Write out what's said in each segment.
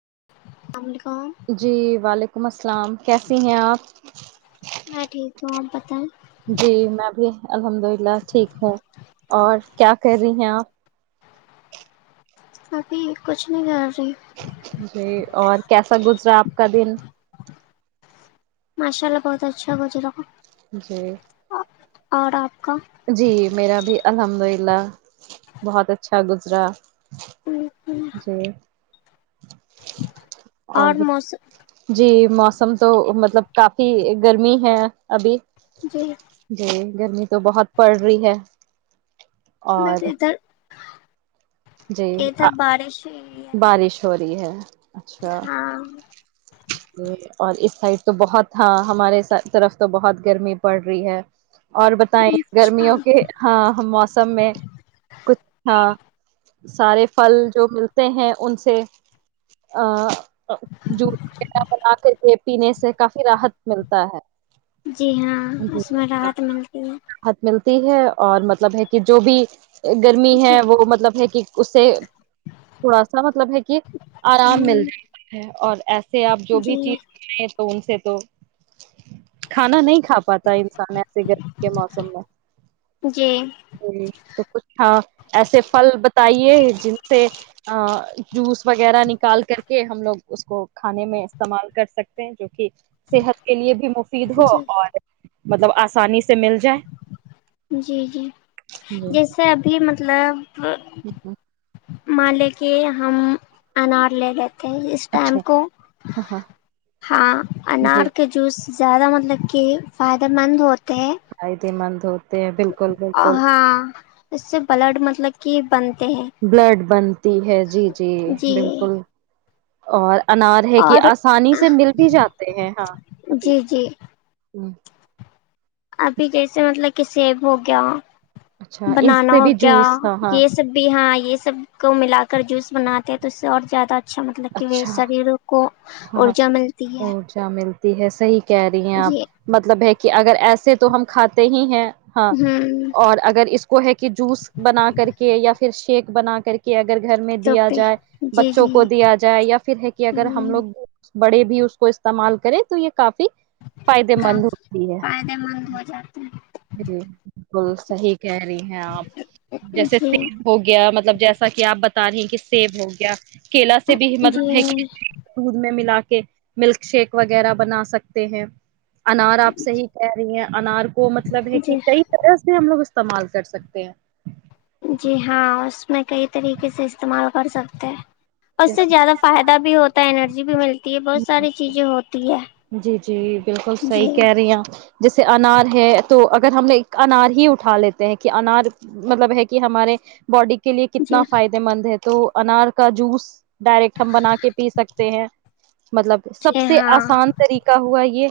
[unintelligible] جی وعلیکم السلام کیسی ہیں آپ تو آپ بتائیں جی میں بھی الحمد للہ ٹھیک ہوں اور کیا کر رہی ہیں آپ ابھی کچھ نہیں ہے جی اور کیسا گزرا آپ کا دن ماشاء اللہ بہت اچھا ہویر جی اور آپ کا جی میرا بھی الحمد للہ بہت اچھا گزرا جی اور جی موسم تو مطلب کافی گرمی ہے ابھی جی جی گرمی تو بہت پڑھ رہی ہے اور [unintelligible] جی ادھر بارش ہوئی ہے بارش ہو رہی ہے اچھا ہاں اور اس سائڈ تو بہت ہاں ہمارے طرف تو بہت گرمی پڑ رہی ہے اور بتائیں اچھا گرمیوں کے ہاں موسم میں کچھ ہاں سارے پھل جو ملتے ہیں ان سے ا [unintelligible] [unintelligible] [unintelligible] بناتے تھے پینے سے کافی راحت [unintelligible] ملتا ہے جی ہاں جی اس میں راحت ملتی ہے راحت ملتی ہے اور مطلب ہے کہ جو بھی گرمی ہے وہ مطلب ہے کہ اس سے تھوڑا سا مطلب ہے کہ آرام جی ملتا ہے اور سے آپ جو بھی جی چیز لیں ان سے تو کھانا نہیں ک [unintelligible] کھا پاتا ہے انسان ایسے گرمی کے موسم میں جی تو کچھ ہاں ایسے پھل بتائیے جن سے ا جوس وغیرہ نکال کر کے ہم لوگ اس کو کھانے میں استعمال کر سکتے ہیں جو صحت کے لیے بھی مفید ہو جی اور مطلب آسانی سے مل جائے [unintelligible] جی جی جی جیسے ابھی مب [unintelligible] ال [unintelligible] پ [unintelligible] مان لے کی ہم انار لے لیتے اس ٹائم اچھا کو ہاں ہاں جی انار کے جوس زیادہ مطلب کہ فائدے مند ہوتا آئید من تے ہیں بالکل اور بالکل ہاں اس سے بلڈ مطلب کہ بنتے ہیں بلڈ بنتی ہے جی جی بالکل اور انار ہے کہ اور آسانی سے مل بھی جاتے ہیں ہاں ابھی [inaudible] جی جی ابھی جیسے مطلب کسیب ہو گیا اچھا ان بنانا سے ہو بھی گیا جوس ہاں ہاں یہ سب بھی ہاں یہ سب سب کو ملا کر جوس بناتے ہیں تو اس اور زیادہ اچھا مطلب کہ اچھا شریر کو ارجا ملتی ہے تی ہیں صحیح کہہ رہی ہیں آپ جی مطلب ہے کہ اگر ایسے تو ہم کھاتے ہی ہیں ہاں ہوں اور اگر اس کو ہے کہ جوس بنا کر کے یا پھر شیک بنا کر کے گر گھر میں تو دیا پہ جائے جی بچوں جی کو دیا جائے یا پھر ہے کہ اگر ہم لوگ بڑے بھی اس کو استعمال کریں تو یہ کافی فائدے مند ہوتی ہے فائدے مند ہو جاتے ہیں جی بالکل صحیح کہہ رہی ہیں آپ جیسے س جی ہو گیا مطلب جیسا کہ آپ بتا رہی ہیں کہ سیب ہو گیا کیلا سے بھی مطلب ہے جی دودھ میں ملا کے کہ ملک شیک وغیرہ بنا سکتے ہیں انار آپ سے ہی کہہ رہی ہیں انار کو مطلب ہے کہ جی کئی طرح سے ہم لوگ استعمال کر سکتے ہیں جی ہاں اس میں کئی طریقے سے استعمال کر سکتے ہیں اس سے جیسے زیادہ فائدہ بھی ہوتا ہے انرجی بھی ملتی ہے بہت ساری چیزیں ہوتی ہے جی جی بالکل صحی جی کہہ رہی ہ جیسے انار ہے تو اگر ہم نے انار ہی اٹھا لیتے ہیں کہ انار مطلب ہے کہ ہمارے باڈی کی کے لیے جی کتنا فائدے مند ہے تو انار کا جوس ڈائریکٹ ہم بنا کے پی سکتے ہیں مطلب سب جی سے ہاں آسان ہوا یہ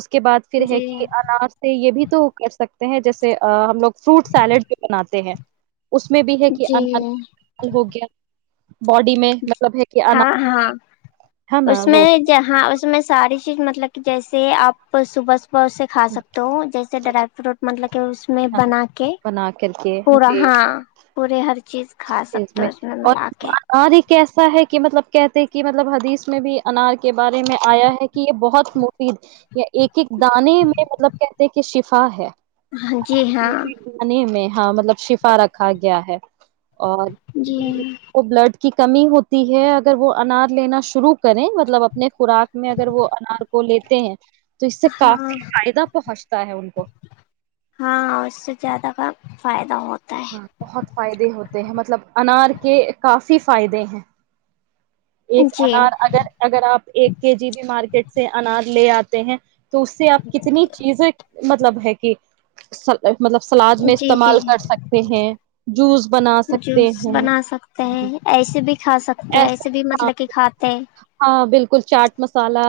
اس کے بعد پھر ہے جی کہ انار سے یہ بھی تو کر سکتے جیسے ہم لوگ فروٹ سیلیڈ بھی بناتے ہیں اس میں بھی ہے کہ ان جی ہو گیا باڈی میں مطلب ہے کہ ہاں انار ہاں ہے اس نا میں وہ ج ہاں اس میں ساری چیز مطلب کہ جیسے آپ صبح اس سے کھا سکتے ہوں جیسے ڈرائی فروٹ مطلب کہ اس میں بنا کے بنا کر کے پورا ہاں چیز پورے ہر چیز کھا سکتے ہو اس میں ملاک ہے کیسا ہے کہ مطلب کہتے کہ مطلب حدیث میں بھی انار کے بارے میں آیا ہے کہ یہ بہت مفید یہیا ایک ایک دانے میں مطلب کہتے کہ شفا ہے ہاں جی ہاں دانے میں ہاں مطلب شفا رکھا گیا ہے اور جی بلڈ کی کمی ہوتی ہے اگر وہ انار لینا شروع کریں مطلب اپنے خوراک میں اگر وہ انار کو لیتے ہیں تو اس سے ہاں کافی فائدہ پہنچتا ہے ان کو ہاںاں اس سے زیادہ کا فائدہ ہوتا ہے ہاں بہت فائدے ہوتے ہیں مطلب انار کے کافی فائدے ہیں ایک جی انار اگر اگر آپ ایک کے جی بھی مارکیٹ سے انار لے آتے ہیں [unintelligible] تو اس سے آپ کتنی چیزیں مطلب ہے کہ سل [unintelligible] مطلب سلاد میں جی جی استعمال کر سکتے ہیں جوس بنا سکتے جوس بنا سکتے ہیں ہیں ایسے بھی کھا ایسے بھی مطلب کہ کھاتے ہیں ہاں بالکل چاٹ م مسالہ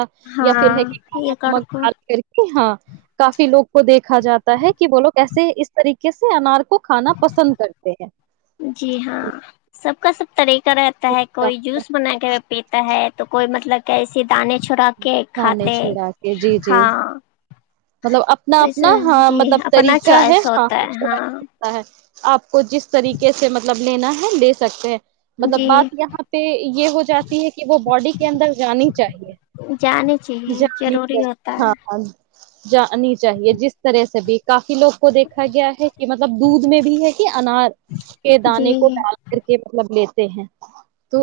یا پھر ہے ہاں کہا یہ کر نمک کو ڈال کر کے ہاں کافی لوگ کو دیکھا جاتا ہے کہ بولو کیسے اس طریقے سے انار کو کھانا پسند کرتے ہیں جی ہاں سب کا سب [unintelligible] رہتا ہے کوئی جوس کھانے بنا کے پیٹ ہے تو کوئی مطلب کہ ایے دانے چھوڑا کے کھاتے چھڑا کے جی جی ہاں مطلب اپنا تو اپنا اسے ہاں جی مطلب اپنا طریقہ ہے چوائس ہوتا ہے ہاں ہاںتا ہے آپ کو جس طریقے سے مطلب لینا ہے لے سکتے ہیں مطلب جی بات یہاں پہ یہ ہو جاتی ہے کہ وہ باڈی کے اندر جانی چاہیے جانے چاہیے جانی ضروری ہوتا چاہے ہاں ہے جانی چاہیے جس طرح سے بھی کافی لوگ کو دیکھا گیا ہے کہ مطلب دودھ میں بھی ہے کہ انار کے جی دانے کو ڈال کر کے مطلب لی [unintelligible]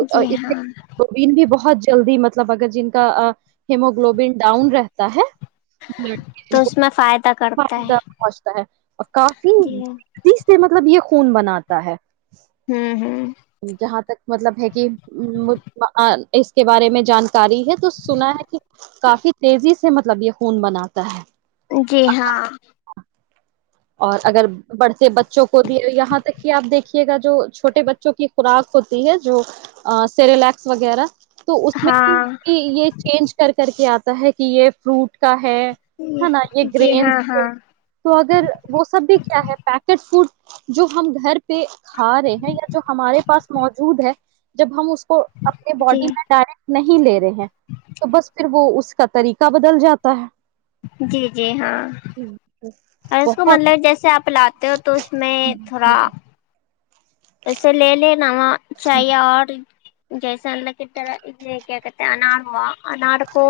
جی ہاں [unintelligible] جلدی مطلب اگر جن کا ہیموگلوبن ڈاؤن رہتا ہے تو اس میں فائدہ کرتا فائدہ ہے پہنچتا ہے اور کافی جی ہوں چز سے مطلب یہ خون بناتا ہے ہوں ہوں جہاں تک مطلب ہے کہ اس کے بارے میں جانکاری ہے تو سنا ہے کہ کافی تیزی سے مطلب یہ خون بناتا ہے جی ہاں اور اگر بڑھتے بچوں کو بھی یہاں تک کہ آپ دیکھیے گا جو چھوٹے بچوں کی خوراک ہوتی ہے جو سریلیکس وغیرہ تو اس میں ہاں یہ چینج کر کر کے آتا کہ یہ فروٹ کا ہے ہے نا یہ جی گرینس ہاں ہاں تو اگر کیا ہے پیکٹ فوڈ جو ہم گھر پہ پہ کھا رہے ہیں یا جو ہمارے پاس موجود ہے جب ہم اس اپنے جی باڈی میں ڈائریکٹ نہیں لے رہے ہیں تو بس پھر وہ اس کا طریقہ بدل جاتا ہے جی جی ہاں اور اس کو مطلب جیسے آپ لاتے ہو تو اس میں تھوڑا۔ بہت ایسے لے ل نواز چاہ آڈ جیسلہ کٹر آگت آ ن انار کو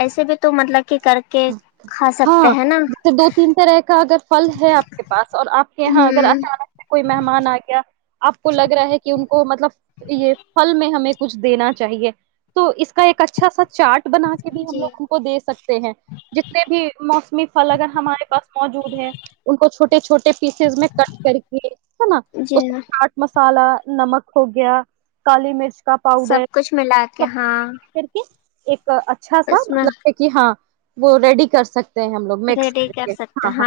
ایسے بھی تو مطلب کہ کر کے کھا سکتے ہاں ہیں نا دو تین طرح کا اگر پھل ہے آپ کے پاس اور آپ کے یہاں اگر ہوں اچانک سے کوئی مہمان آ گیا آپ کو لگ رہا ہے کہ ان کو مطلب یہ پھل میں ہمیں کچھ دینا چاہیے تو اس کا ایک اچھا سا چارٹ بنا کے بھی ہم جی لوگ ان کو دے سکتے ہیں جتنے بھی موسمی پھل اگر ہمارے پاس موجود ہے ان کو چھوٹے چھوٹے پیسز میں کٹ کر کے ہے نا اس جی ہاں چاٹ م مسالا نمک ہو گیا کالی مرچ کا سب پاؤڈر کچھ ملا کے سب ہاں کر کے ایک اچھا سا اس میں مطلب ہے کہ ہاں وہ ریڈی کر سکتے ہم لوگ مکس کر کے ہاں ہاں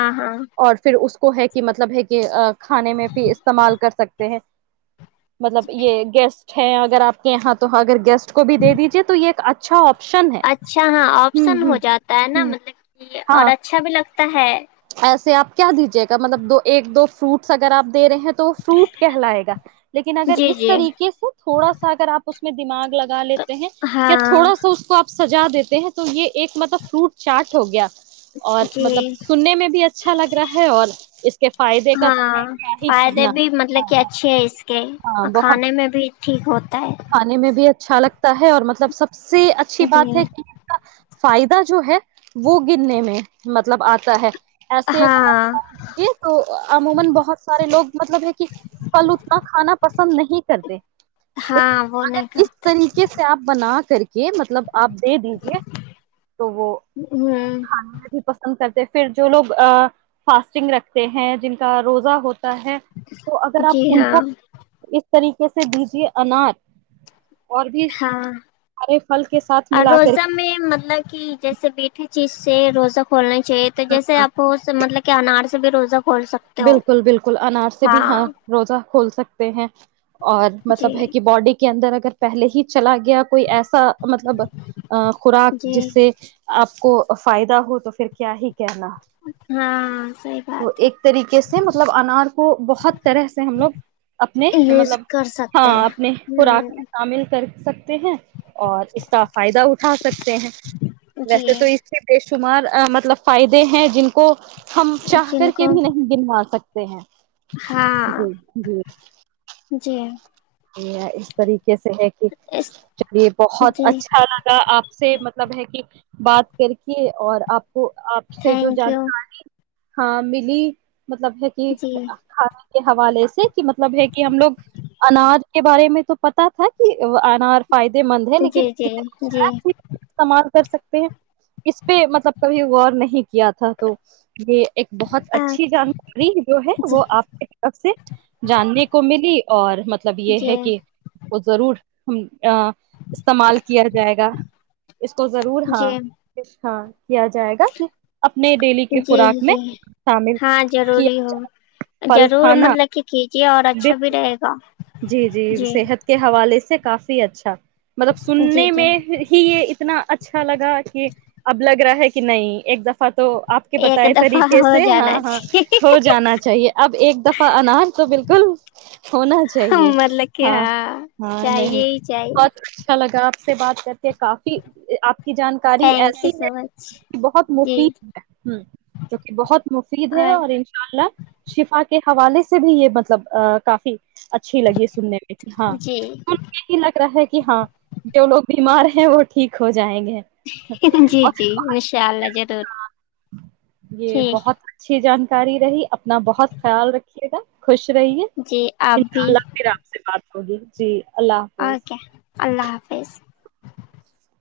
اور پھر اس کو ہے کہ مطلب ہے کہ کھانے میں بھی استعمال کر سکتے ہیں مطلب جی یہ گیس اگر آپ کے یہاں تو اگر گیسٹ کو بھی دے دیجیے تو یہ ایک اچھا آپ اچھا ہاں آپشن ہو جاتا ہے نا ہوں مطلب کہ اور ہاں اچھا بھی لگتا ہے ایسے آپ کیا دیجیے گا مطلب دو ایک دو فروٹس اگر آپ دے رہے ہیں تو تو فروٹ کہ لائے گا لیکن اگر جی اس جی طریقے سے تھوڑا سا اگر آپ اس کو میں دمغ لگا لیتے ہیں کیا ہاں تھوڑا سا اس کو آپ سجا دیتے ہیں تو یہ ایک مطلب فروٹ چاٹ ہو گیا اور مطلب جی سننے میں بھی اچھا لگ رہا ہے اور اس کے فائدے کا تو ہاں ہی فائدے کہنا بھی مطلب کہ اچھے ہے اس کے ہاں اور بہت کھانے میں بھی ٹھیک ہوتا ہے کھے میں بھی اچھا اچھا لگتا ہے اور مطلب سب سب سے اچھی جی بات ہے کہ اس کا فائدہ جو ہے وہ گرنے میں مطلب آتا ہے ایسے ہاں عموما بہت سارے لوگ مطلب ہے کہ پلو اتنا کھانا پسند نہیں کرتے ہاں وہ نہیں اگر اس کرتے طریقے سے آپ بنا نہ کر کے یہ مطلب آپ دے دیجے تو وہ ہ کھانا بھی پسند کرتے پھر جو لوگ فاسٹنگ رکھتے ہیں جن کا روزہ ہوتا ہے تو اگر جی آپ ان کو ہاں اس طریقے سے دیجیے انار اور بھی ہاں سارے پھل کے ساتھ اور ملا کر روزہ میں مطلب کہ جیسے بیٹے چیز سے روزہ کھولنا تو جیسے آپ مطلب کہ انار سے بھی روزہ کو بالکل بالکل انار سے بھی ہاں روزہ کھول سکتے ہیں اور جی مطلب ہے کہ باڈی کے اندر اگر پہل ہی چلا گیا کوئی ایسا مطلب خوراک جی جس سے آپ کو فائدہ ہو تو پھر کیا ہی کہنا ہاں سی تو بات ہے ایک طریقے سے مطلب انار کو بہت طرح سے ہم لوگ اپنے یوز مطلب کر سکتے ہاں ہیں اپنے خوراک میں ہ شامل کر سکتے ہیں اور اس کا فائدہ اٹھا سکتے ہیں جی ویسے تو اس کے پیش شمار مطلب فائدے ہیں جن کو ہم چاہ کر جن کے کو بھی نہیں کنوا سکتے ہیں ہاں جی جی جی یہ اس طریقے سے ہے کہ اس چلیے بہت جی اچھا لگا آپ سے مب مطلب ہے کہ بات کر کے اور آپ وہ آپ سے جو تھینک یو جانکاری ہاں ملی مطلب ہے کہ جی کھانا کے حوالے سے کہ مطلب ہے کہ ہم لوگ اناج کے بارے میں تو پتا تھا کہ انار فائدے مند ہے لیکن جی جی کتنی جی شاید ہی استعمال کر سکتے ہیں اس پہ مطلب کبھی اور نہیں کیا تھا تو یہ ایک بہت جی اچھی جانکاری جو ہے وہ آپ کی طرف سے جاننے کو ملی اور مب یہ جی ہے کہ وہ ضرور ہم [unintelligible] استعمال کیا جائے گا اس کو ضرور ہاں جی ہاں کیا جائے گا کہ اپنے ڈیلی کی جی خوراک میں جی شامل ہاں کیا ضروری ہو پھل ضرور کھانا مطلب کہ کیجیے اور بے اچھا بھی رہے گا جی جی صحت کے حوالے سے سے کافی اچھا مطلب جی سننے جی میں ہی یہ اتنا اچھا اچھا لگا کہ اب لگ رہا ہے کہ نہیں ایک دفہ تو آپ کے ایک بتائے دفعہ طریقے ہو سے ہاں جانا ہاں ہو جانا چاہیے اب ایک دفعہ اناج تو بالکل ہونا چاہ چاہیے مطلب کہ ہاں ہاں نہیں چاہیے ہی چاہیے بہت اچھا لگا آپ سے بات کرتے ہیں کافی آپ جانکاری تھینک یو ایسی سو مچ ہے بہت جی مفید ہے ہ جو کہ بہت مفید ہے اور ان شاء اللہ شفا کے حوالے سے بھی یہ مطلب کافی اچھی لگی ہے سننے میں کہ ہاں جی یہی لگ رہا ہے کہ ہاں جو لوگ بیمار ہیں وہ ٹھیک ہو جائیں گے جی جی انشاء اللہ ضرور یہ ٹھیک بہت اچھی جان اری رہی اپنا بہت خیال رکھیے گا خوش رہی ہے ابھی اگی جی اللہ حافظ اوکے اللہ حافظ فی [unintelligible]